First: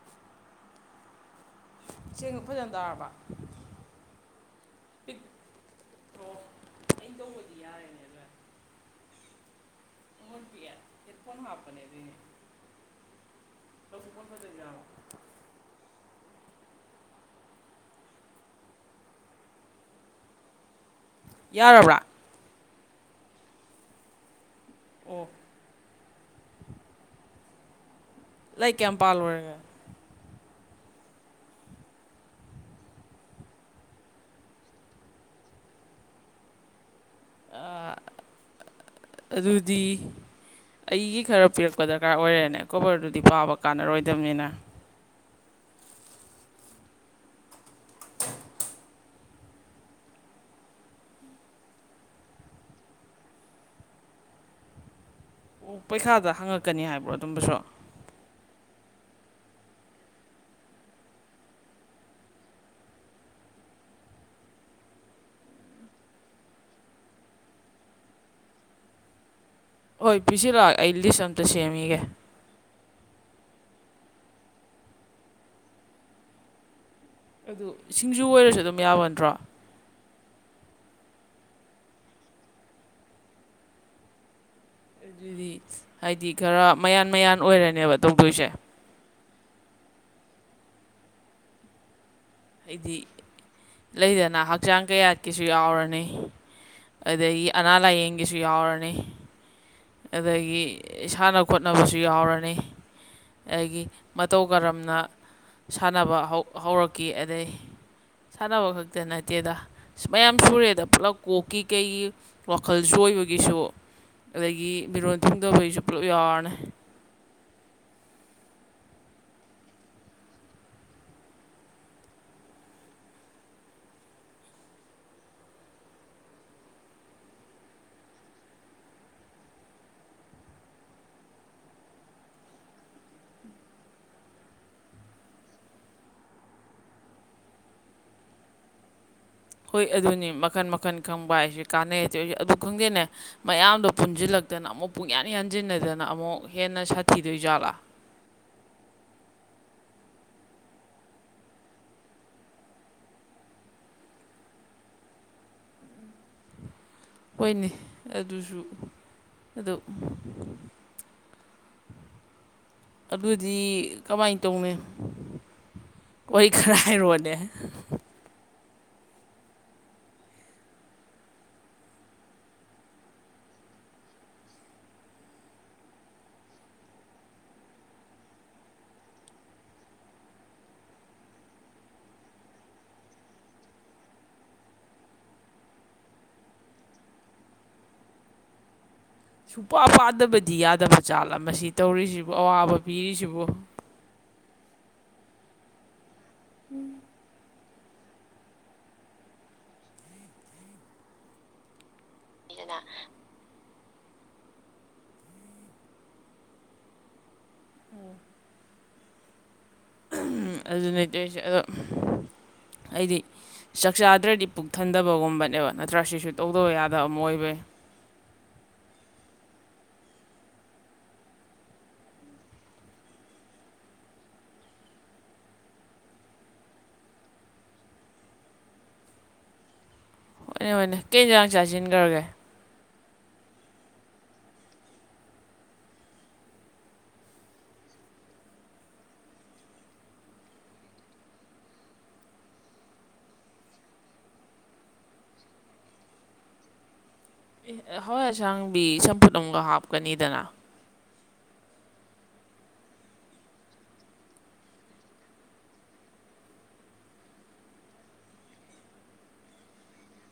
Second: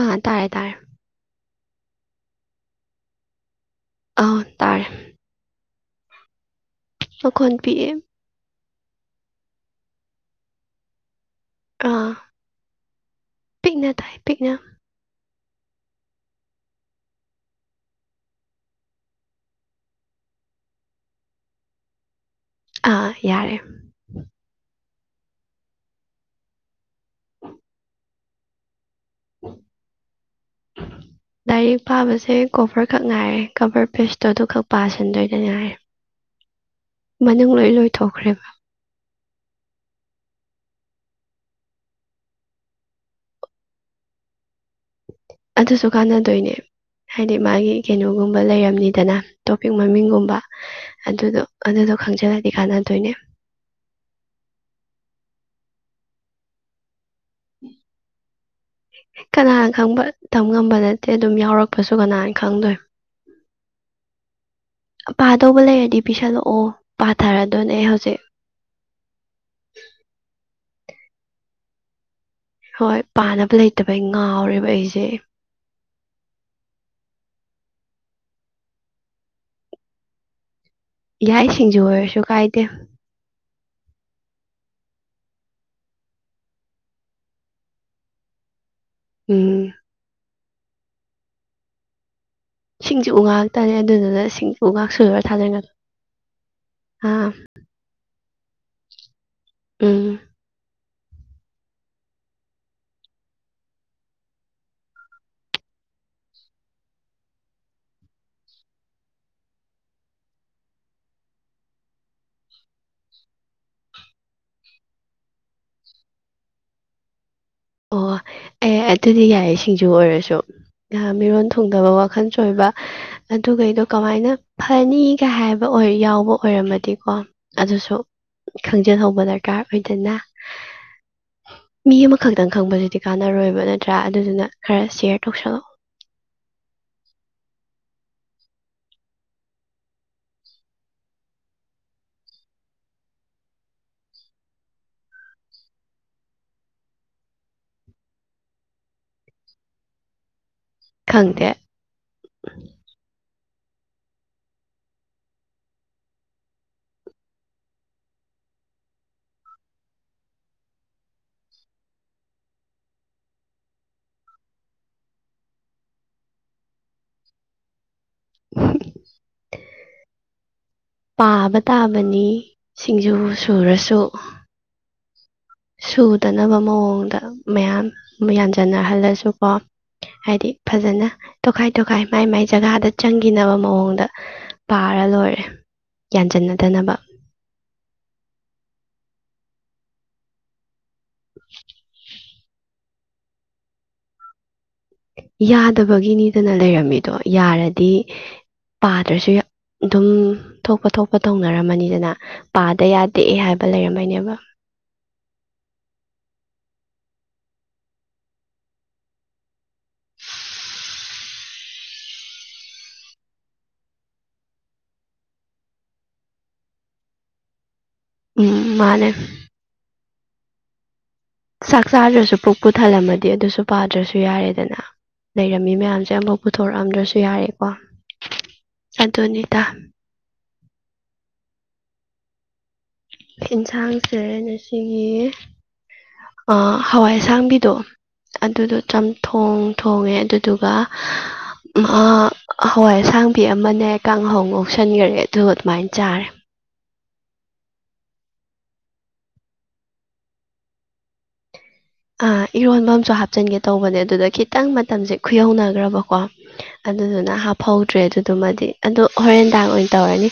ꯑꯥ ꯇꯥꯔꯦ ꯇꯥꯔꯦ ꯁꯦꯡꯅ ꯐꯖꯟ ꯇꯥꯔꯕ ꯑ ꯇꯥꯔ ꯄꯤꯛꯇ꯭ꯔꯣ ꯑꯩ ꯑꯈ ꯇꯧꯕꯗꯤ ꯄꯤꯑ ꯌꯥꯔꯦꯅꯦ ꯑꯗꯨꯅ ꯕꯤ ꯀꯅ ꯍꯥꯄ ꯑꯥ ꯄꯤꯛꯅ ꯇꯥꯏ ꯂꯧꯊꯣꯛꯐꯝ ꯄꯤꯛꯅ ꯐꯖꯅ ꯌꯥꯕ ꯌꯥꯔꯕ꯭ꯔꯥ ꯑꯥ ꯌꯥꯔꯦ ꯑꯣꯐ ꯂꯩ ꯀꯌꯥꯝꯄꯥꯥꯜ ꯑꯣꯏꯔꯒ ꯂꯥꯏꯔꯤꯛ ꯄꯥꯕꯁꯦ ꯀꯣꯕꯔ ꯈꯛ ꯉꯥꯏꯔꯦ ꯀꯕꯔ ꯄꯦꯁꯇꯣ ꯑꯗꯨ ꯈꯛ ꯄꯥꯁꯤꯟꯗꯣꯏꯗꯅꯤ ꯍꯥꯏꯥꯏꯔꯦ [inaudible] ꯃꯅꯤꯡ ꯂꯣꯏ ꯂꯣꯏꯊꯣꯛꯈ꯭ꯔꯦꯕ ꯔꯨꯗꯤ ꯑꯩꯒꯤ ꯈꯔ ꯄꯤꯔꯛꯄ ꯗꯔꯀꯥꯔ ꯑꯣꯏꯔꯦꯅꯦ ꯀꯣꯕꯔꯗꯨꯗꯤ ꯄꯥꯕ ꯀꯥꯟꯅꯔꯣꯏꯗꯕꯅꯤꯅ ꯑꯗꯨꯁꯨ ꯀꯥꯟꯅꯗꯣꯏꯅꯦ ꯍꯥꯏꯗꯤ ꯃꯥꯒꯤ ꯀꯩꯅꯣꯒꯨꯝꯕ ꯂꯩꯔꯝꯅꯤꯗꯅ ꯇꯣꯄꯤꯛ ꯃꯃꯤꯡꯒꯨꯝꯕ ꯑꯗꯨꯗꯣ ꯑꯗꯨꯗꯣ ꯈꯪꯖꯤꯜꯂꯗꯤ ꯀꯥꯟꯅꯗꯣꯏꯅꯦ ꯑꯣ ꯄꯩꯈꯥꯗ ꯍꯪꯉꯛꯀꯅꯤ ꯍꯥꯏꯕ꯭ꯔꯣ ꯑꯗꯨꯝꯕꯁꯨ ꯀꯅꯥꯅ ꯈꯪꯕ ꯇꯝ ꯉꯝꯕ ꯅꯠꯇꯦ ꯑꯗꯨꯝ ꯌꯥꯎꯔꯛꯄꯁꯨ ꯀꯅꯥꯅ ꯈꯪꯗꯣꯏ [unintelligible] ꯄꯥꯗꯧꯕ ꯂꯩꯔꯗꯤ ꯄꯤꯁꯜꯂꯛꯑꯣ ꯄꯥꯊꯔꯗꯨꯅꯦ ꯍꯧꯖꯤꯛ ꯍꯣꯏ ꯄꯤꯁꯤꯜꯂꯛꯑ ꯑꯩ ꯂꯤꯁ ꯑꯝꯇ ꯁꯦꯝꯃꯤꯒꯦ ꯍꯣꯏ ꯄꯥꯅꯕ ꯂꯩꯇꯕ ꯑꯩ ꯉꯥꯎꯔꯦꯕ ꯑꯩꯁꯦ ꯑꯗꯨ ꯁꯤꯡꯖꯨ ꯑꯣꯏꯔꯁꯨ ꯑꯗꯨꯝ ꯌꯥꯕꯠꯇ꯭ꯔꯣ ꯏꯏ ꯏꯁꯤꯡꯖ ꯑꯣꯏꯔꯁꯨ ꯀꯥꯏꯗꯦ ꯑꯗꯨꯗꯤ ꯍꯥꯏꯗꯤ ꯈꯔ ꯃꯌꯥꯟ ꯃꯌꯥꯟ ꯑꯣꯏꯔꯅꯦꯕ ꯇꯧꯗꯣꯏꯁꯦ ꯎ ꯍꯥꯏꯗꯤ ꯁꯤꯡꯖꯨ ꯉꯥꯛꯇꯅꯦ ꯑꯗꯨꯗꯨꯅ ꯂꯩꯗꯅ ꯁꯤꯡꯖꯨ ꯍꯛꯆꯥꯡ ꯉꯥꯛ ꯁꯨꯔ ꯀꯌꯥꯠꯀꯤꯁꯨ ꯊꯥꯗꯔꯒ ꯌꯥꯎꯔꯅꯤ ꯑꯥ ꯑꯗꯒꯤ ꯑꯅꯥ ꯂꯥꯥꯏꯌꯦꯡꯒꯤꯁꯨ ꯌꯥꯎꯔꯅꯤ ꯎꯝ ꯑꯗꯒꯤ ꯏꯁꯥꯟꯅ ꯈꯣꯠꯅꯕꯁꯨ ꯌꯥꯎꯔꯅꯤ ꯑꯩꯗꯒꯤ ꯃꯇꯧ ꯀꯔꯝꯅ ꯁꯥꯟꯅꯕ ꯍꯧꯔꯛꯈꯤ ꯑꯗꯩ ꯁꯥꯟꯅꯕ ꯈꯛꯇꯦ ꯅꯠꯇꯦꯗ ꯃꯌꯥꯝ ꯁꯨꯔꯦꯗ ꯄꯨꯂꯞ ꯀꯣꯛꯀꯤ ꯀꯩꯒꯤ ꯋꯥꯈꯜ ꯆꯖꯣꯏꯕꯒꯤꯁꯨ ꯑꯗꯒꯤ ꯃꯤꯔꯣꯟ ꯊꯤꯡꯗꯧꯕꯒꯤꯁꯨ ꯄꯨꯂꯞ ꯌꯥꯔꯅꯦ ꯑꯣ ꯑꯦ ꯑꯗꯨꯗꯤ ꯌꯥꯏꯌꯦ ꯁꯤꯡꯖꯨ ꯑꯣꯏꯔꯁꯨ ꯉꯍ ꯃꯤꯔꯣꯟ ꯊꯨꯡꯗꯕ ꯋꯥꯈꯜ ꯁꯣꯏꯕ ꯑꯗꯨꯒꯩꯗꯣ ꯀꯃꯥꯏꯅ ꯐꯅꯤꯒ ꯍꯥꯏꯕ ꯌꯥꯎꯕ ꯑꯣꯏꯔꯝꯃꯗꯤꯀꯣ ꯑꯗꯨꯁꯨ ꯈꯪꯖꯍꯧꯕ ꯗꯔꯀꯥꯔ ꯑꯣꯏꯗꯅ ꯃꯤ ꯑꯃ ꯈꯛꯇꯪ ꯈꯪꯕꯗꯨꯗꯤ ꯀꯥꯟꯅꯔꯣꯏꯕ ꯅꯠꯇ꯭ꯔꯥ ꯑꯗꯨꯗꯨꯅ ꯈꯔ ꯁꯦꯌꯔ ꯇꯧꯁꯜꯂꯛꯑꯣ ꯍꯣꯏ ꯑꯗꯨꯅꯤ ꯃꯈꯟ ꯃꯈꯟ ꯈꯪꯕ ꯍꯥꯏꯁꯦ ꯀꯥꯟꯅꯩꯇꯦ ꯑꯩꯁꯨꯦ ꯑꯗꯨ ꯈꯪꯗꯦꯅꯦ ꯃꯌꯥꯝꯗꯣ ꯄꯨꯟꯁꯤꯜꯂꯛꯇꯅ ꯑꯃꯨꯛ ꯄꯨꯡꯌꯥꯟ ꯌꯥꯟꯁꯤꯟꯅꯗꯅ ꯑꯃꯨꯛ ꯍꯦꯟꯅ ꯁꯥꯊꯤꯗꯣꯏ ꯖꯥꯠꯂ ꯈꯪꯗꯦ ꯑꯣꯏꯅꯤ ꯑꯗꯨꯁꯨ ꯑꯗꯨ ꯑꯗꯨꯗꯤ ꯀꯃꯥꯏꯅ ꯇꯧꯅꯤ ꯑꯣꯏ ꯈꯔ ꯍꯥꯏꯔꯣꯂꯦ ꯄꯥꯕ ꯇꯥꯕꯅꯤ ꯁꯤꯡꯖꯨ ꯁꯨꯔꯁꯨ ꯁꯨꯗꯅꯕ ꯃꯑꯣꯡꯗ ꯃꯌꯥꯝ ꯌꯥꯟꯖꯟꯅꯍꯜꯂꯁꯨꯀꯣ ꯍꯥꯏꯗꯤ ꯐꯖꯅ ꯇꯣꯈꯥꯏ ꯇꯣꯈꯥꯏ ꯃꯥꯏ ꯃꯥꯏ ꯖꯒꯥꯗ ꯆꯪꯒꯤꯅꯕ ꯃꯑꯣꯡꯗ ꯄꯥꯔ ꯂꯣꯏꯔꯦ ꯌꯥꯟꯖꯟꯅꯗꯅꯕ ꯁꯨꯄꯥ ꯄꯥꯥꯗꯕꯗꯤ ꯌꯥꯗꯕꯖꯥꯂꯥ ꯃꯁꯤ ꯇꯧꯔꯤꯖꯤꯕꯨ ꯑꯋꯥꯕ ꯄꯤꯔꯤꯁꯤꯕꯨ ꯌꯥꯗꯕꯒꯤꯅꯤꯗꯅ ꯂꯩꯔꯝꯃꯤꯗꯣ ꯌꯥꯔꯗꯤ ꯄꯥꯗ꯭ꯔꯁꯨ ꯌꯥ ꯗꯨꯝ ꯊꯣꯛꯄ ꯊꯣꯛꯄ ꯇꯧꯅꯔꯝꯃꯅꯤꯗꯅ ꯄꯥꯗ ꯌꯥꯗꯦ ꯍꯥꯏꯕ ꯂꯩꯔꯝꯕꯩꯅꯦꯕ ꯑꯗꯨꯅꯦ ꯇꯧꯏꯁꯦ ꯑꯗꯣ ꯑꯩꯗꯤ ꯆꯥꯛꯆꯥꯥꯗ꯭ꯔꯗꯤ ꯄꯨꯛ ꯊꯟꯗꯕꯒꯨꯝꯕꯅꯦꯕ ꯅꯠꯇ꯭ꯔꯥ ꯁꯤꯁꯨ ꯇꯧꯗꯕ ꯌꯥꯗꯕ ꯑꯃ ꯑꯣꯏꯕꯩ ꯎꯝ ꯃꯥꯅꯦ ꯆꯥꯛ ꯆꯥꯗ꯭ꯔꯁꯨ ꯄꯨꯛꯄꯨ ꯊꯜꯂꯝꯃꯗꯤ ꯑꯗꯨꯁꯨ ꯄꯥꯗ꯭ꯔꯁꯨ ꯌꯥꯔꯦꯗꯅ ꯂꯩꯔꯝꯃꯤ ꯃꯌꯥꯝꯁꯦ ꯑꯝꯕꯧ ꯄꯨꯊꯣꯔꯛꯑꯝꯗ꯭ꯔꯁꯨ ꯌꯥꯔꯦꯀꯣ ꯑꯗꯨꯅꯤꯇꯥ ꯍꯣꯏꯅꯦ ꯍꯣꯏꯅꯦ ꯀꯩ ꯏꯟꯖꯥꯡ ꯆꯥꯖꯤꯟꯒꯔꯥꯒꯦ ꯏꯟꯁꯥꯡꯁꯦ ꯉꯁꯤꯒꯤ ꯍꯋꯥꯏ ꯑꯥ ꯑꯁꯥꯡꯕꯤꯗꯣ ꯑꯗꯨꯗꯣ ꯆꯝꯊꯣꯡ ꯊꯣꯡꯉꯦ ꯑꯗꯨꯗꯨꯒ ꯑꯥ ꯍꯋꯥꯏ ꯑꯁꯥꯡꯕꯤ ꯑꯃꯅꯦ ꯀꯥꯡꯍꯧ ꯉꯧꯁꯟꯒꯔꯦ ꯑꯗꯨ ꯑꯗꯨꯃꯥꯏꯅ ꯆꯥꯔꯦ ꯍꯋꯥꯏ ꯑꯁꯥꯡꯕꯤ ꯆꯝꯐꯨꯠ ꯑꯝꯒ ꯍꯥꯞꯀꯅꯤꯗꯅ ꯑꯥ ꯏꯔꯣꯟꯕ ꯑꯝꯁꯨ ꯍꯥꯞꯆꯟꯒꯦ ꯇꯧꯕꯅꯦ ꯑꯗꯨꯗ ꯈꯤꯇꯪ ꯃꯇꯝꯖꯦ ꯈꯨꯌꯧꯅꯒꯔꯕꯀꯣ ꯑꯗꯨꯗꯨꯅ ꯍꯥꯞꯐꯧꯗ꯭ꯔꯦ ꯑꯗꯨꯗꯨꯃꯗꯤ ꯑꯗꯣ ꯍꯣꯔꯦꯟꯗꯥꯥꯡ ꯑꯣꯏꯅ ꯇꯧꯔꯅꯤ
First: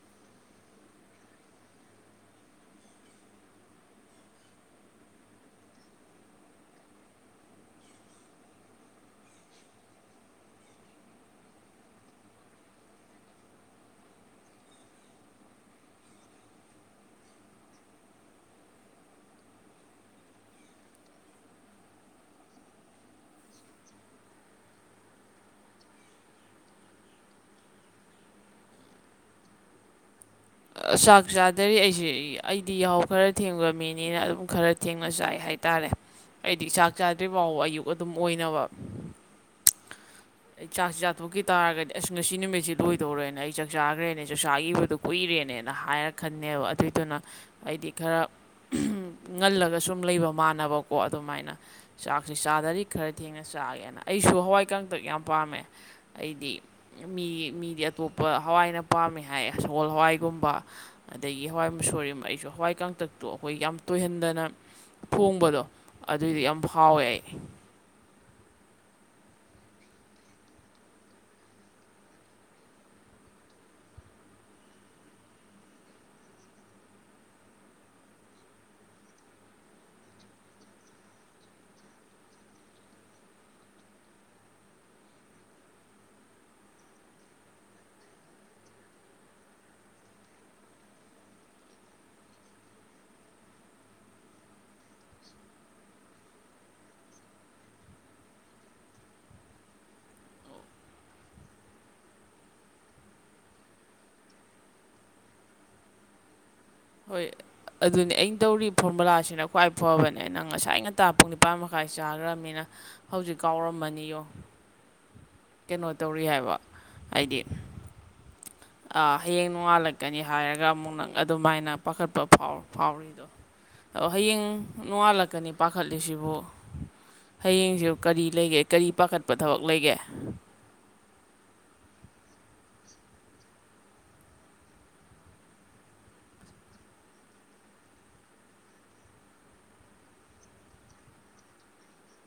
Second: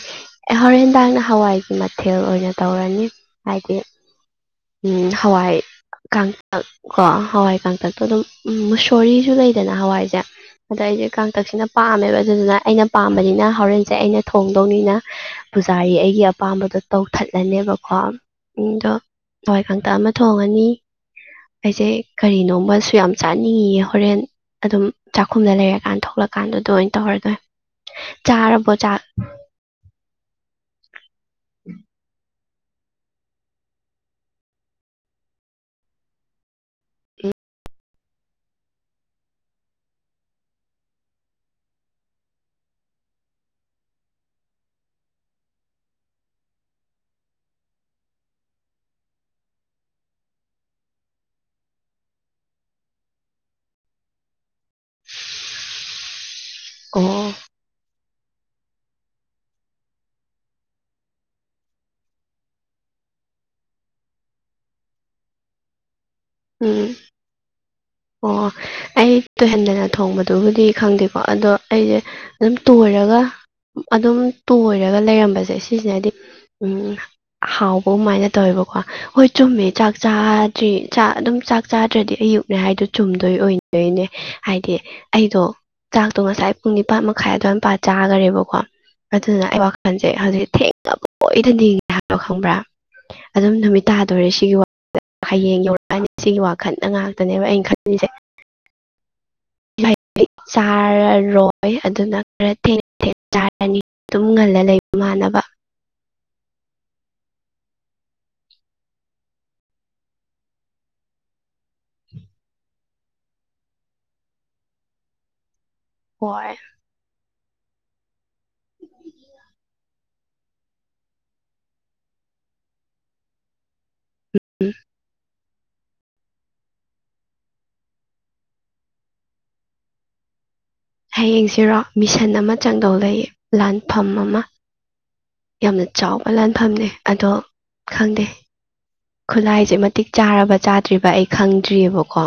ꯑꯦ ꯍꯣꯔꯦꯟꯗꯥꯡꯅ ꯍꯋꯥꯏꯒꯤ ꯃꯊꯦꯜ ꯑꯣꯏꯅ ꯇꯧꯔꯅꯤ ꯍꯥꯏꯗꯤ ꯎꯝ ꯍꯋꯥꯏ ꯀꯥꯡ ꯀꯣ ꯍꯋꯥꯏ ꯀꯥꯡꯇꯛꯇꯣ ꯑꯗꯨꯝ ꯃꯨꯁꯣꯔꯤꯁꯨ ꯂꯩꯗꯅ ꯍꯋꯥꯏꯖꯦ ꯑꯗ ꯑꯩꯗꯤ ꯀꯥꯡꯇꯛꯁꯤꯅ ꯄꯥꯝꯃꯦꯕ ꯑꯗꯨꯗꯨꯅ ꯑꯩꯅ ꯄꯥꯝꯕꯅꯤꯅ ꯍꯧꯔꯦꯟꯁꯦ ꯑꯩꯅ ꯊꯣꯡꯗꯧꯅꯤꯅ ꯄꯨꯖꯥꯔꯤ ꯑꯩꯒꯤ ꯑꯄꯥꯝꯕꯗꯣ ꯇꯧꯊꯠꯂꯅꯦꯕꯀꯣ ꯑꯗꯣ ꯍꯋꯥꯏ ꯀꯥꯡꯇꯛ ꯑꯃ ꯊꯣꯡꯉꯅꯤ ꯑꯩꯖꯦ ꯀꯔꯤꯅꯣꯝꯃꯁꯨ ꯌꯥꯝ ꯆꯥꯅꯤꯡꯉꯤꯌꯦ ꯍꯣꯔꯦꯟ ꯑꯗꯨꯝ ꯆꯥꯛꯈꯨꯝꯗ ꯂꯩꯔꯀꯥꯟꯗ ꯊꯣꯛꯂꯛꯀꯥꯟꯗꯨꯗ ꯑꯣꯏꯟ ꯇꯧꯔꯗꯣꯏ ꯆꯥꯔꯕꯣ ꯆꯥꯛ ꯑꯥ ꯆꯥꯛ ꯆꯥꯗꯔꯤ ꯑꯩꯁꯦ ꯑꯩꯗꯤ ꯌꯥꯍꯧ ꯈꯔ ꯊꯦꯡꯕ ꯃꯤꯅꯤꯅ ꯑꯗꯨꯝ ꯈꯔ ꯊꯦꯡꯅ ꯆꯥꯏ ꯍꯥꯏ ꯇꯥꯔꯦ ꯑꯩꯗꯤ ꯆꯥꯛ ꯆꯥꯗ꯭ꯔꯤꯕꯥꯥꯎꯕ ꯑꯌꯨꯛ ꯑꯗꯨꯝ ꯑꯣꯏꯅꯕ ꯑꯩ ꯆꯥꯛꯁꯤ ꯆꯥꯊꯣꯛꯈꯤ ꯇꯥꯔꯒꯗꯤ ꯑꯁ ꯉꯁꯤ ꯅꯨꯃꯤꯠꯁꯦ ꯂꯣꯏꯗꯧꯔꯦꯅ ꯑꯩ ꯆꯥꯛ ꯆꯥꯒꯔꯦꯅꯦ ꯆꯥꯛ ꯆꯥꯒꯤꯕꯗꯨ ꯀꯨꯏꯔꯦ ꯅꯦꯅ ꯍꯥꯏꯔ ꯈꯟꯅꯦꯕ ꯑꯗꯨꯏꯗꯨꯅ ꯑꯩꯗꯤ ꯈꯔ ꯉꯜꯂꯒ ꯁꯨꯝ ꯂꯩꯕ ꯃꯥꯟꯅꯕꯀꯣ ꯑꯗꯨꯃꯥꯏꯅ ꯆꯥꯛꯁꯤ ꯆꯥꯗꯔꯤ ꯈꯔ ꯊꯦꯡꯅ ꯆꯥꯒꯦꯅ ꯑꯩꯁꯨ ꯍꯋꯥꯏ ꯀꯥꯡꯇꯛ ꯌꯥꯝ ꯄꯥꯝꯃꯦ ꯑꯩꯗꯤ ꯑꯣ ꯃꯤ ꯃꯤꯗꯤ ꯑꯇꯣꯞꯄ ꯍꯋꯥꯏꯅ ꯄꯥꯝꯃꯦ ꯍꯥꯏ ꯁꯒꯣꯜ ꯍꯋꯥꯏ ꯒꯨꯝꯕ ꯑꯗꯒꯤ ꯍꯋꯥꯏ ꯃꯨꯁꯣꯔꯤ ꯑꯃ ꯑꯩꯁꯨ ꯍꯋꯥꯏ ꯀꯥꯡꯇꯛꯇꯣ ꯑꯈꯣꯏ ꯌꯥꯝ ꯇꯣꯏꯍꯟꯗꯅ ꯊꯣꯡꯕꯗꯣ ꯑꯗꯨꯏꯗꯨ ꯌꯥꯝ ꯎꯝ ꯍꯥꯎꯋꯦ ꯑꯩ ꯑꯣ ꯑꯩ ꯇꯣꯏꯍꯟꯗꯅ ꯊꯣꯡꯕꯗꯨꯕꯨꯗꯤ ꯈꯪꯗꯦꯀꯣ ꯑꯗꯣ ꯑꯩꯗꯤ ꯑꯗꯨꯝ ꯇꯣꯏꯔꯒ ꯑꯗꯨꯝ ꯇꯣꯏꯔꯒ ꯂꯩꯔꯝꯕꯁꯦ ꯁꯤꯖꯤꯅꯗꯤ ꯎꯝ ꯍꯥꯎꯕ ꯎꯃꯥꯏꯅ ꯇꯧꯋꯦꯕꯀꯣ ꯍꯣꯏ ꯆꯨꯝꯃꯦ ꯆꯥꯛ ꯆꯥꯗ꯭ꯔꯤ ꯆꯥꯛ ꯑꯗꯨꯝ ꯆꯥꯛ ꯆꯥꯗ꯭ꯔꯗꯤ ꯑꯌꯨꯛꯅꯦ ꯍꯥꯏꯗꯣ ꯆꯨꯝꯗꯣꯏ ꯑꯣꯏꯗꯣꯏꯅꯦ ꯍꯥꯏꯗꯤ ꯑꯩꯗꯣ ꯆꯥꯛꯇꯣ ꯉꯁꯥꯏ ꯄꯨꯡ ꯅꯤꯄꯥꯥꯟ ꯃꯈꯥꯏ ꯑꯗꯨꯋꯥꯏ ꯃꯄꯥ ꯆꯥꯒꯔꯦꯕꯀꯣ ꯑꯗꯨꯗꯨꯅ ꯑꯩ ꯋꯥꯈꯟꯖꯦ ꯍꯧꯖꯤꯛ ꯊꯦꯡꯉꯥꯕꯣꯏꯗ ꯅꯤꯡꯉꯤ ꯍꯥꯏꯕ ꯈꯪꯕ꯭ꯔꯥ ꯑꯗꯨꯝ ꯅꯨꯃꯤꯠ ꯇꯥꯗꯣꯔꯦ ꯁꯤꯒꯤ ꯋꯥ ꯍꯌꯦꯡ ꯍꯥꯏꯅꯤ ꯁꯤꯒꯤ ꯋꯥꯈꯟꯗ ꯉꯥꯛꯇꯅꯦꯕ ꯑꯩꯅ ꯈꯟꯂꯤꯖꯦ ꯗꯤ ꯆꯥꯔꯔꯣꯏ ꯑꯗꯨꯅ ꯈꯔ ꯊꯦꯡꯅ [unintelligible] ꯆꯥꯔꯅꯤ ꯗꯨꯝ ꯉꯜꯂ ꯂꯩꯕ ꯃꯥꯟꯅꯕ ꯍꯣꯏ ꯑꯗꯨꯅꯦ ꯑꯩꯅ ꯇꯧꯔꯤ ꯐꯣꯔꯃꯨꯂꯥꯁꯤꯅ ꯈ꯭ꯋꯥꯏ ꯐꯕꯅꯦ ꯅꯪ ꯉꯁꯥꯏ ꯉꯟꯇꯥ ꯄꯨꯡ ꯅꯤꯄꯥꯟ ꯃꯈꯥꯏ ꯆꯥꯒꯔꯝꯅꯤꯅ ꯍꯧꯖꯤꯛ ꯀꯥꯎꯔꯃꯅꯤ ꯌꯣ ꯀꯩꯅꯣ ꯇꯧꯔꯤ ꯍꯣꯏ ꯍꯥꯏꯕ ꯍꯥꯏꯗꯤ ꯍꯌꯦꯡ ꯅꯣꯡꯉꯥꯜꯂꯛꯀꯅꯤ ꯍꯥꯏꯔꯒ ꯑꯃꯨꯛ ꯅꯪ ꯑꯗꯨꯃꯥꯏꯅ ꯄꯥꯈꯠꯄ ꯐꯥꯎꯔꯤ ꯍꯌꯦꯡ ꯅꯣꯡꯉꯥꯜꯂꯛꯀꯅꯤ ꯄꯥꯈꯠꯂꯤꯁꯤꯕꯨ ꯍꯌꯦꯡꯁ ꯀꯔꯤ ꯂꯩꯒꯦ ꯀꯔꯤ ꯄꯥꯈꯠꯄ ꯊꯕꯛ ꯂꯩꯒꯦ ꯍꯌꯦꯡꯁꯤꯔꯣ ꯃꯤꯁꯟ ꯑꯃ ꯆꯥꯡꯗꯧ ꯂꯩꯌꯦ ꯂꯥꯟꯐꯝ ꯑꯃ ꯌꯥꯝꯅ ꯆꯥꯎꯕ ꯂꯥꯟꯐꯝꯅꯦ ꯑꯗꯣ ꯈꯪꯗꯦ ꯈꯨꯠꯂꯥꯏꯁꯦ ꯃꯇꯤꯛ ꯆꯥꯔꯕ ꯆꯥꯗ꯭ꯔꯤꯕ ꯑꯩ ꯈꯪꯗ꯭ꯔꯤꯑꯕꯀꯣ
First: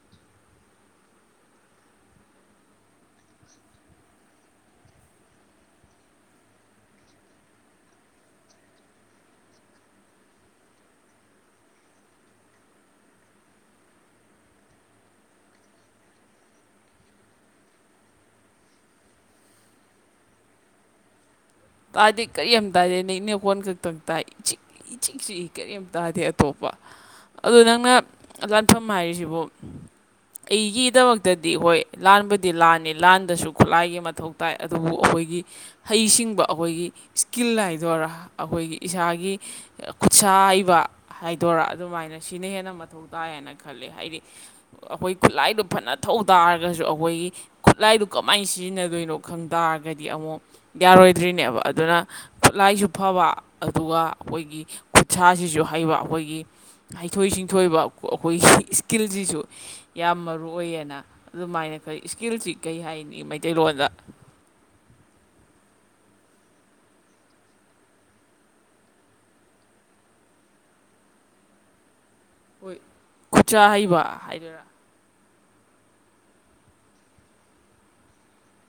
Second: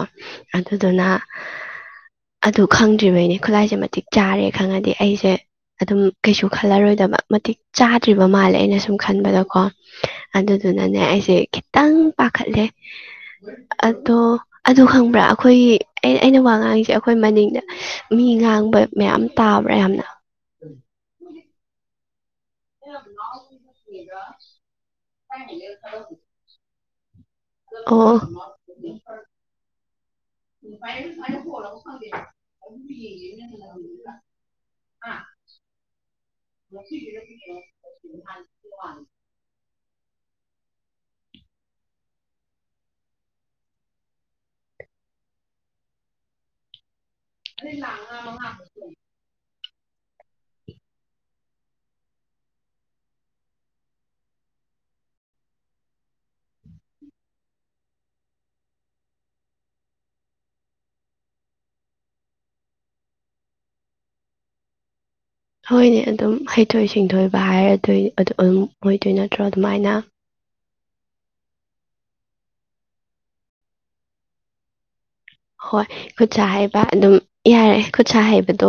ꯑꯗꯨꯗꯨꯅ ꯑꯗꯨ ꯈꯪꯗ꯭ꯔꯤꯕꯩꯅꯦ ꯈꯨꯠꯂꯥꯏꯁꯦ ꯃꯇꯤꯛ ꯆꯥꯔꯦ ꯈꯪꯉꯗꯤ ꯑꯩꯁꯦ ꯑꯗꯨꯝ ꯀꯩꯁꯨ ꯈꯜꯂꯔꯣꯏꯗꯕ ꯃꯇꯤꯛ ꯆꯥꯗ꯭ꯔꯤꯕ ꯃꯥꯜꯂꯦ ꯑꯩꯅ ꯁꯨꯝ ꯈꯟꯕꯗꯀꯣ ꯑꯗꯨꯗꯨꯅꯅꯦ ꯑꯩꯁꯦ ꯈꯤꯇꯪ ꯄꯥꯈꯠꯂꯦ ꯑꯗꯣ ꯑꯗꯨ ꯈꯪꯕ꯭ꯔꯥ ꯑꯩꯈꯣꯏꯒꯤ ꯑꯩꯅ ꯋꯥ ꯉꯥꯡꯉꯁꯦ ꯑꯩꯈꯣꯏ ꯃꯅꯤꯡꯗ ꯃꯤ ꯉꯥꯡꯕ ꯃꯌꯥꯝ ꯇꯥꯕ꯭ꯔꯥ ꯌꯥꯝꯅ ꯇꯥꯗꯦ ꯀꯔꯤꯝ ꯇꯥꯗꯦ ꯅꯪ ꯈꯣꯟ ꯈꯛꯇꯪ ꯇꯥꯏ ꯏꯤꯛ ꯏ ꯆꯤꯛ ꯆꯤꯏ ꯀꯔꯤꯝ ꯇꯥꯗꯦ ꯇꯣꯛꯄ ꯑꯗꯨ ꯅꯪꯅ ꯑꯣ ꯂꯥꯟꯐꯝ ꯍꯥꯏꯔꯤꯁꯤꯕꯨ ꯑꯩꯒꯤꯗꯃꯛꯇꯗꯤ ꯍꯣꯏ ꯂꯥꯟꯕꯗꯤ ꯂꯥꯟꯅꯤ ꯂꯥꯟꯗꯁꯨ ꯈꯨꯠꯂꯥꯏꯒꯤ ꯃꯊꯧ ꯇꯥꯏ ꯑꯗꯨꯕꯨ ꯑꯩꯈꯣꯏꯒꯤ ꯍꯩꯁꯤꯡꯕ ꯑꯩꯈꯣꯏꯒꯤ ꯏꯁꯀꯤꯜ ꯍꯥꯏꯗꯣꯏꯔꯥ ꯑꯩꯈꯣꯏꯒꯤ ꯏꯁꯥ ꯒꯤ ꯈꯨꯠꯁꯥ ꯍꯩꯕ ꯍꯥꯏꯗꯣꯔꯥ ꯑꯗꯨꯃꯥꯏꯅ ꯁꯤꯅ ꯍꯦꯟꯅ ꯃꯊꯧ ꯇꯥꯏ ꯍꯥꯏꯅ ꯈ ꯈꯜꯂꯦ ꯍꯥꯏꯗꯤ ꯑꯩꯈꯣꯏ ꯈꯨꯠꯂꯥꯏꯗꯣ ꯐꯅ ꯊꯧ ꯇꯥꯔꯒꯁꯨ ꯑꯩꯈꯣꯏꯒꯤ ꯈꯨꯠꯂꯥꯏꯗꯨ ꯀꯃꯥꯏꯅ ꯁꯤꯖꯤꯟꯅꯗꯣꯏꯅꯣ ꯈꯪ ꯇꯥꯔꯒꯗꯤ ꯑꯃꯨꯛ ꯌꯥꯔꯣꯏꯗ꯭ꯔꯤꯅꯦꯕ ꯑꯗꯨꯅ ꯈꯨꯠꯂꯥꯏꯁꯨ ꯐꯕ ꯑꯗꯨꯒ ꯑꯩꯈꯣꯏꯒꯤ ꯈꯨꯠꯁꯥꯁꯤꯁꯨ ꯍꯩꯕ ꯑꯩꯈꯣꯏꯒꯤ ꯑꯩꯒꯤ ꯍꯩꯊꯣꯏ ꯁꯤꯡꯊꯣꯏꯕ ꯑꯩꯈꯣꯏꯒꯤ ꯏꯁꯀꯤꯜꯁꯤꯁꯨ ꯌꯥꯝ ꯃꯔꯨ ꯑꯣꯏꯌꯦꯅ ꯑꯗꯨꯃꯥꯏꯅ ꯀꯔꯤ ꯏꯁꯀꯤꯜꯁꯤ ꯀꯔꯤ ꯍꯥꯏꯅꯤ ꯃꯩꯇꯩꯂꯣꯟꯗ ꯍꯣꯏꯅꯦ ꯑꯗꯨꯝ ꯍꯩꯊꯣꯏ ꯁꯤꯡꯊꯣꯏꯕ ꯍꯥꯏꯔꯗꯣꯏ ꯑꯗꯨ ꯑꯗꯨꯝ ꯑꯣꯏꯗꯣꯏ ꯅꯠꯇ꯭ꯔꯣ ꯑꯗꯨꯃꯥꯏꯅ ꯍꯣꯏ ꯈꯨꯠꯁ ꯍꯩꯕ ꯍꯥꯏꯗꯣꯏꯔꯥ ꯍꯣꯏ ꯈꯨꯠꯁꯥ ꯍꯩꯕ ꯑꯗꯨꯝ ꯌꯥꯔꯦ ꯈꯨꯠꯁꯥ ꯍꯩꯕꯗꯣ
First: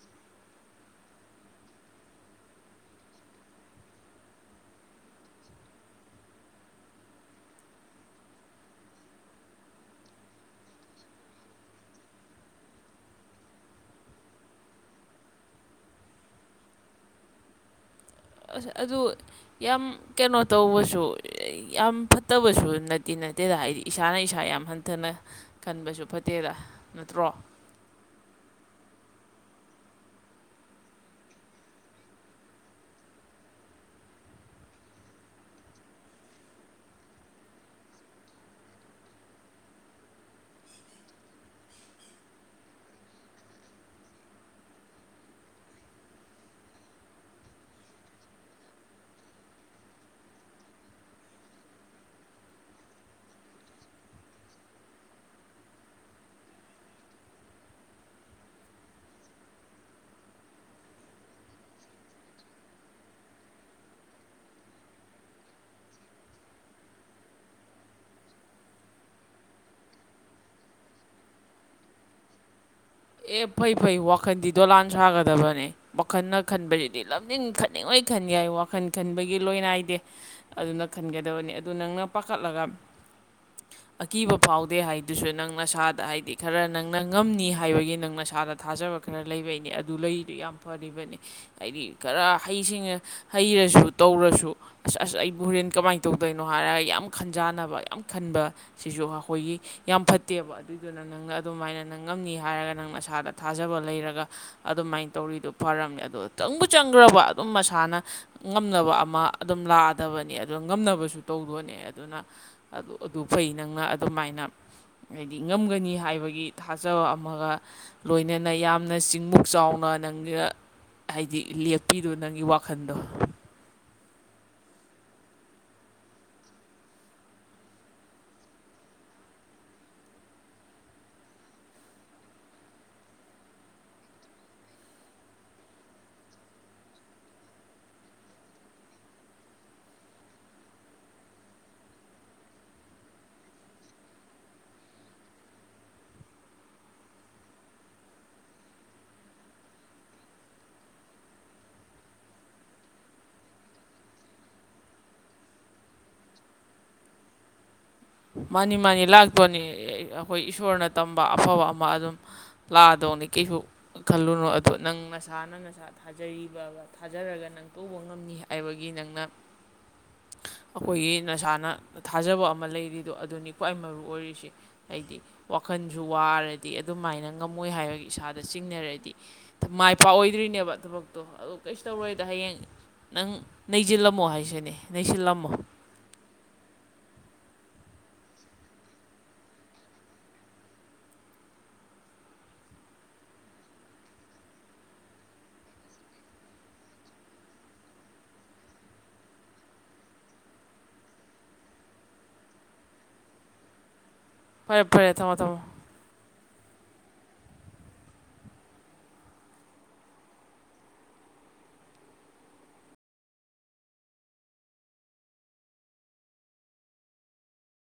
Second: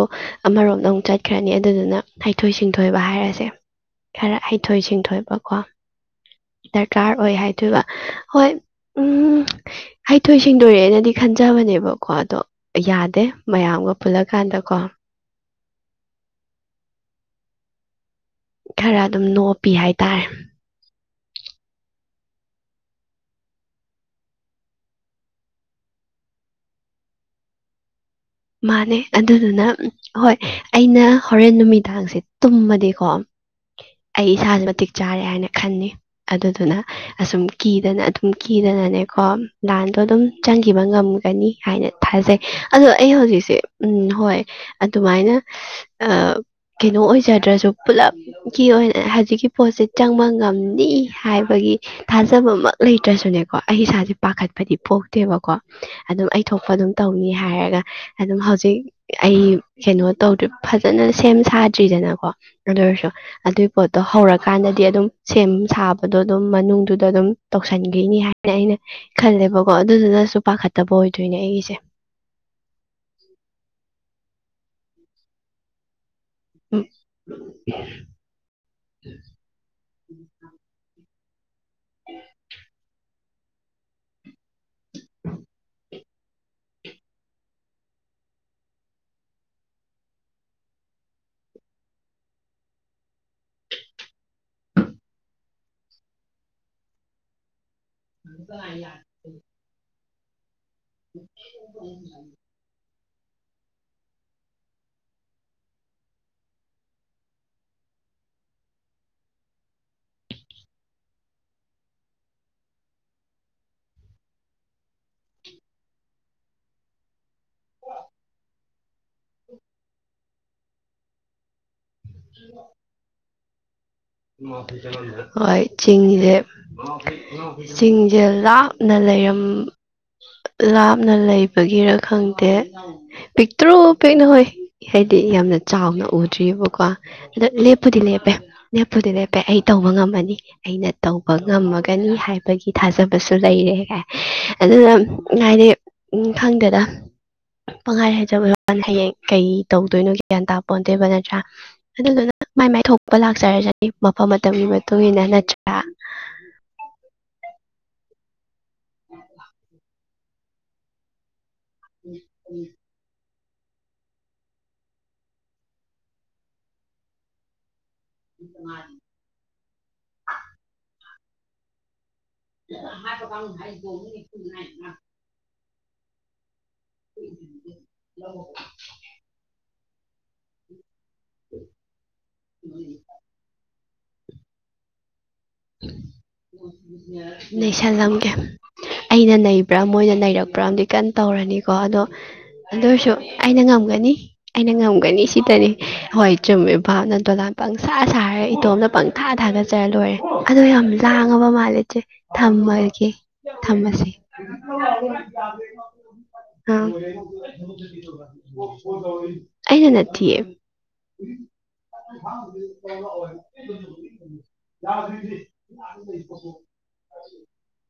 ꯑꯃꯔꯣꯝꯗ ꯑꯃꯨꯛ ꯆꯠꯈ꯭ꯔꯅꯤ ꯑꯗꯨꯗꯨꯅ ꯍꯩꯊꯣꯏ ꯁꯤꯡꯊꯣꯏꯕ ꯍꯥꯏꯔꯁꯦ ꯈꯔ ꯍꯩꯊꯣꯏ ꯁꯤꯡꯊꯣꯏꯕꯀꯣ ꯗꯔꯀꯥꯔ ꯑꯣꯏ ꯍꯥꯏꯗꯣꯏꯕ ꯍꯣꯏ ꯎꯝ ꯍꯩꯊꯣꯏ ꯁꯤꯡꯗꯣꯔꯦꯅꯗꯤ ꯈꯟꯖꯩ ꯆꯕꯅꯦꯕꯀꯣ ꯑꯗꯣ ꯌꯥꯗꯦ ꯃꯌꯥꯝꯒ ꯄꯨꯜꯂꯀꯥꯟꯗꯀꯣ ꯑꯁ ꯑꯗꯨ ꯈꯔ ꯑꯗꯨꯝ ꯅꯣꯞꯄꯤ ꯌꯥꯝ ꯍꯥꯏꯇꯥꯔꯦ ꯀꯩꯅꯣ ꯇꯧꯕꯁꯨ ꯌꯥꯝ ꯐꯠꯇꯕꯁꯨ ꯅꯠꯇꯤ ꯅꯠꯇꯦꯗ ꯍꯥꯏꯗꯤ ꯏꯁꯥꯅ ꯏꯁꯥ ꯌꯥꯝ ꯍꯟꯊꯅ ꯈꯟꯕꯁꯨ ꯐꯠꯇꯦꯗ ꯅꯠꯇ꯭ꯔꯣ ꯃꯥꯅꯦ ꯑꯗꯨꯗꯨꯅ ꯎ ꯍꯣꯏ ꯑꯩꯅ ꯍꯣꯔꯦꯟ ꯅꯨꯃꯤꯗꯥꯡꯁꯦ ꯇꯨꯝꯃꯗꯤꯀꯣ ꯑꯩ ꯏꯁꯥ ꯃꯇꯤꯛ ꯆꯥꯔꯦ ꯍꯥꯏꯅ ꯈꯅꯤ ꯑꯗꯨꯗꯨꯅ ꯑꯁꯨꯝ ꯀꯤꯗꯅ ꯑꯗꯨꯝ ꯀꯤꯗꯅꯅꯦꯀꯣ ꯂꯥꯟꯗꯣ ꯑꯗꯨꯝ ꯆꯪꯈꯤꯕ ꯉꯝꯒꯅꯤ ꯍꯥꯏꯅ ꯊꯥꯖꯩ ꯑꯗꯣ ꯑꯩ ꯍꯧꯖꯤꯛꯁꯦ ꯎꯝ ꯍꯣꯏ ꯑꯗꯨꯃꯥꯏꯅ ꯑ ꯀꯩꯅꯣ ꯑꯣꯏꯖꯗ꯭ꯔꯁꯨ ꯄꯨꯂꯞ ꯀꯤ ꯑꯣꯏꯅ ꯍꯧꯖꯤꯛꯀꯤ ꯄꯣꯠꯁꯦ ꯆꯪꯕ ꯉꯝꯅꯤ ꯍꯥꯏꯕꯒꯤ ꯊꯥꯖꯕꯃꯛ ꯂꯩꯇ꯭ꯔꯁꯨꯅꯦꯀꯣ ꯑꯩ ꯏꯁꯥꯁꯦ ꯄꯥꯈꯠꯄꯗꯤ ꯄꯣꯛꯇꯦꯕꯀꯣ ꯑꯗꯨꯝ ꯑꯩ ꯊꯣꯛꯄ ꯑꯗꯨꯝ ꯇꯧꯅꯤ ꯍꯥꯏꯔꯒ ꯑꯗꯨꯝ ꯍꯧꯖꯤꯛ ꯑꯩ ꯀꯩꯅꯣ ꯇꯧꯗ꯭ꯔꯤ ꯐꯖꯅ ꯁꯦꯝ ꯁꯥꯗ꯭ꯔꯤꯗꯅꯀꯣ ꯑꯗꯨꯑꯣꯏꯔꯁꯨ ꯑꯗꯨꯏ ꯄꯣꯠꯇꯣ ꯍꯧꯔꯀꯥꯟꯗꯗꯤ ꯑꯗꯨꯝ ꯁꯦꯝ ꯁꯥꯕꯗꯣ ꯑꯗꯨꯝ ꯃꯅꯨꯡꯗꯨꯗ ꯑꯗꯨꯝ ꯇꯧꯁꯟꯈꯤꯅꯤ ꯍꯥꯏ ꯑꯩꯅ ꯑꯩꯅ ꯈꯜꯂꯦꯕꯀꯣ ꯑꯗꯨꯗꯨꯅꯁꯨ ꯄꯥꯈꯠꯇꯕ ꯑꯣꯏꯗꯣꯏꯅꯦ ꯑꯩꯒꯤꯁꯦ ꯑꯦ ꯐꯩ ꯐꯩ ꯋꯥꯈꯟꯗꯤ ꯗꯣꯂꯥꯟ ꯁꯥꯒꯗꯕꯅꯦ ꯋꯥꯈꯜꯅ ꯈꯟꯕꯁꯤꯗꯤ ꯂꯝꯖꯤꯡ ꯈꯟꯅꯤꯡꯉꯣꯏ ꯈꯟ ꯌꯥꯏ ꯋꯥꯈꯜ ꯈꯟꯕꯒꯤ ꯂꯣꯏꯅꯥꯏꯗꯦ ꯑꯗꯨꯅ ꯈꯟꯒꯗꯕꯅꯤ ꯑꯗꯨ ꯅꯪꯅ ꯄꯥꯈꯠꯂꯒ ꯑꯀꯤꯕ ꯐꯥꯎꯗꯦ ꯍꯥꯏꯗꯨꯁꯨ ꯅꯪ ꯅꯁꯥꯗ ꯍꯥꯏꯗꯤ ꯈꯔ ꯅꯪꯅ ꯉꯝꯅꯤ ꯍꯥꯏꯕꯒꯤꯅꯤ ꯅꯪ ꯅꯁꯥꯗ ꯊꯥꯖꯕ ꯈꯔ ꯂꯩꯕꯩꯅꯦ ꯑꯗꯨ ꯂꯩꯗꯨ ꯌꯥꯝ ꯐꯔꯤꯕꯅꯤ ꯍꯥꯏꯗꯤ ꯈꯔ ꯍꯩꯁꯤꯡꯉ ꯍꯩꯔꯁꯨ ꯇꯧꯔꯁꯨ ꯑꯁ ꯑꯁ ꯑꯩ ꯕꯨ ꯍꯣꯔꯦꯟ ꯀꯃꯥꯏꯅ ꯇꯧꯗꯣꯏꯅꯣ ꯍꯥꯏꯔꯒ ꯌꯥꯝ ꯈꯟꯖꯥꯟꯅꯕ ꯌꯥꯝ ꯈꯟ ꯁꯤꯁꯨ ꯑꯩꯈꯣꯏꯒꯤ ꯌꯥꯝ ꯐꯠꯇꯦꯕ ꯑꯗꯨꯏꯗꯨꯅ ꯅꯪꯅ ꯑꯗꯨꯃꯥꯏꯅ ꯅꯪ ꯉꯝꯅꯤ ꯍꯥꯏꯔꯒ ꯅꯪ ꯅꯁꯥꯗ ꯊꯥꯖꯕ ꯂꯩꯔꯒ ꯑꯗꯨꯃꯥꯏꯟ ꯇꯧꯔꯤꯗꯨ ꯐꯔꯝꯅꯦ ꯑꯗꯣ ꯆꯪꯕ ꯆꯪꯈ꯭ꯔꯕ ꯑꯗꯨꯝ ꯃꯁꯥꯅ ꯉꯝꯅꯕ ꯑꯃ ꯑꯗꯨꯝ ꯂꯥꯛꯑꯗꯕꯅꯤ ꯑꯗꯨ ꯉꯝꯅꯕꯁꯨ ꯇꯧꯗꯣꯅꯦ ꯑꯗꯨꯅ ꯑꯗꯨ ꯑꯗꯨ ꯐꯩ ꯅꯪꯅ ꯑꯗꯨꯃꯥꯏꯅ ꯍꯥꯏꯗꯤ ꯉꯝꯒꯅꯤ ꯍꯥꯏꯕꯒꯤ ꯊꯥꯖꯕ ꯑꯃꯒ ꯂꯣꯏꯅꯅ ꯌꯥꯝꯅ ꯆꯤꯡꯃꯨꯛ ꯆꯥꯎꯅ ꯅꯪꯅ ꯍꯥꯏꯗꯤ ꯂꯦꯞ ꯄꯤꯗꯨ ꯅꯪꯒꯤ ꯋꯥꯈꯟꯗꯣ ꯍꯣꯏ ꯆꯤꯡ ꯂꯦꯄ ꯁꯤꯡꯖꯦꯜ ꯂꯥꯞꯅ ꯂꯩꯔꯝ ꯂꯥꯞꯅ ꯂꯩꯕꯒꯤꯔ ꯈꯪꯗꯦ ꯄꯤꯛꯇ꯭ꯔꯣ ꯄꯤꯛꯅ ꯎꯏ ꯍꯥꯏꯗꯤ ꯌꯥꯝꯅ ꯆꯥꯎꯅ ꯎꯗ꯭ꯔꯤꯑꯕꯀꯣ ꯑꯗ ꯂꯦꯞꯄꯨꯗꯤ ꯂꯦꯞꯄꯦ ꯂꯦꯞꯄꯨꯗꯤ ꯂꯦꯞꯄꯦ ꯑꯩ ꯇꯧꯕ ꯉꯝꯃꯅꯤ ꯑꯩꯅ ꯇꯧꯕ ꯉꯝꯃꯒꯅꯤ ꯍꯥꯏꯕꯒꯤ ꯊꯥꯖꯕꯁꯨ ꯂꯩꯔꯦ ꯍꯥꯏ ꯑꯗꯨꯅ ꯍꯥꯏꯗꯤ ꯎꯝ ꯈꯪꯗꯦꯗ ꯄꯪꯈꯥꯏ ꯍꯥꯏꯖꯕ ꯍꯌꯦꯡ ꯀꯩ ꯇꯧꯗꯣꯏꯅꯣ ꯒ꯭ꯌꯥꯟ ꯇꯥꯄ ꯑꯣꯣꯟꯗꯣꯏꯕ ꯅꯠꯇ꯭ꯔꯥ ꯑꯗꯨꯗꯨꯅ ꯃꯥꯏ ꯃꯥꯏ ꯊꯣꯛꯄ ꯂꯥꯛꯆꯔꯁꯅꯤ ꯃꯐꯝ ꯃꯇꯝꯒꯤ ꯃꯇꯨꯡ ꯏꯟꯅ ꯅꯠꯇ꯭ꯔꯥ ꯃꯥꯅꯤ ꯃꯥꯅꯤ ꯂꯥꯛꯇꯣꯅꯤ ꯑꯩꯈꯣꯏ ꯏꯁꯣꯔꯅ ꯇꯝꯕ ꯑꯐꯕ ꯑꯃ ꯑꯗꯨꯝ ꯂꯥꯛꯑꯗꯧꯅꯤ ꯀꯩꯁꯨ ꯈꯜꯂꯨꯅꯨ ꯑꯗꯣ ꯅꯪ ꯅꯁꯥ ꯅꯪ ꯅꯁꯥ ꯊꯥꯖꯔꯤꯕ ꯊꯥꯖꯔꯒ ꯅꯪ ꯇꯧꯕ ꯉꯝꯅꯤ ꯍꯥꯏꯕꯒꯤ ꯅꯪꯅ ꯑꯩꯈꯣꯏꯒꯤ ꯅꯁꯥꯅ ꯊꯥꯖꯕ ꯑꯃ ꯑꯃ ꯂꯩꯔꯤꯗꯣ ꯑꯗꯨꯅꯤ ꯈ꯭ꯋꯥꯏ ꯃꯔꯨ ꯑꯣꯏꯔꯤꯁꯦ ꯍꯥꯏꯗꯤ ꯋꯥꯈꯜꯁꯨ ꯋꯥꯔꯗꯤ ꯑꯗꯨꯃꯥꯏꯅ ꯉꯝꯃꯣꯏ ꯍꯥꯏꯔꯒ ꯏꯁꯥꯗ ꯆꯤꯡꯅꯔꯗꯤ ꯃꯥꯏ ꯄꯥꯛꯑꯣꯏꯗ꯭ꯔꯤꯅꯦꯕ ꯊꯕꯛꯇꯣ ꯑꯗꯨꯗ ꯀꯩꯁꯨ ꯇꯧꯔꯣꯏꯗ ꯍꯌꯦꯡ ꯅꯪ ꯅꯩꯁꯤꯜꯂꯝꯃꯣ ꯍꯥꯏꯁꯤꯅꯦ ꯅꯩꯁꯤꯜꯂꯝꯃꯣ ꯅꯩꯁꯟꯂꯝꯒꯦ ꯑꯩꯅ ꯅꯩꯕ꯭ꯔꯥ ꯃꯣꯏꯅ ꯅꯩꯔꯛꯄ꯭ꯔꯥ ꯑꯃꯗꯤ ꯀꯟꯅ ꯇꯧꯔꯅꯤꯀꯣ ꯑꯗꯣ ꯑꯗꯨ ꯑꯣꯏꯔꯁꯨ ꯑꯩꯅ ꯉꯝꯒꯅꯤ ꯑꯩꯅ ꯉꯝꯒꯅꯤ ꯁꯤꯗꯅꯦ ꯍꯣꯏ ꯆꯨꯝꯃꯤꯚꯥꯞꯅ ꯗꯣꯂꯥꯟ ꯄꯪꯁꯥ ꯁꯥꯔꯦ ꯏꯇꯣꯝꯅ ꯄ ꯈꯥ ꯊꯉꯒ ꯆꯥꯏꯜꯂꯣꯔ ꯑꯗꯣ ꯌꯥꯝ ꯂꯥꯡꯉꯕ ꯃꯥꯜꯂꯦ ꯏꯆꯦ ꯊꯝꯃꯒꯦ ꯊꯝꯃꯁꯦ ꯐꯔꯦ ꯐꯔꯦ ꯊꯝꯃꯣ ꯊꯝꯃꯣ ꯀ ꯑꯩꯅ ꯅꯥꯠꯇꯌꯦ ꯌꯥ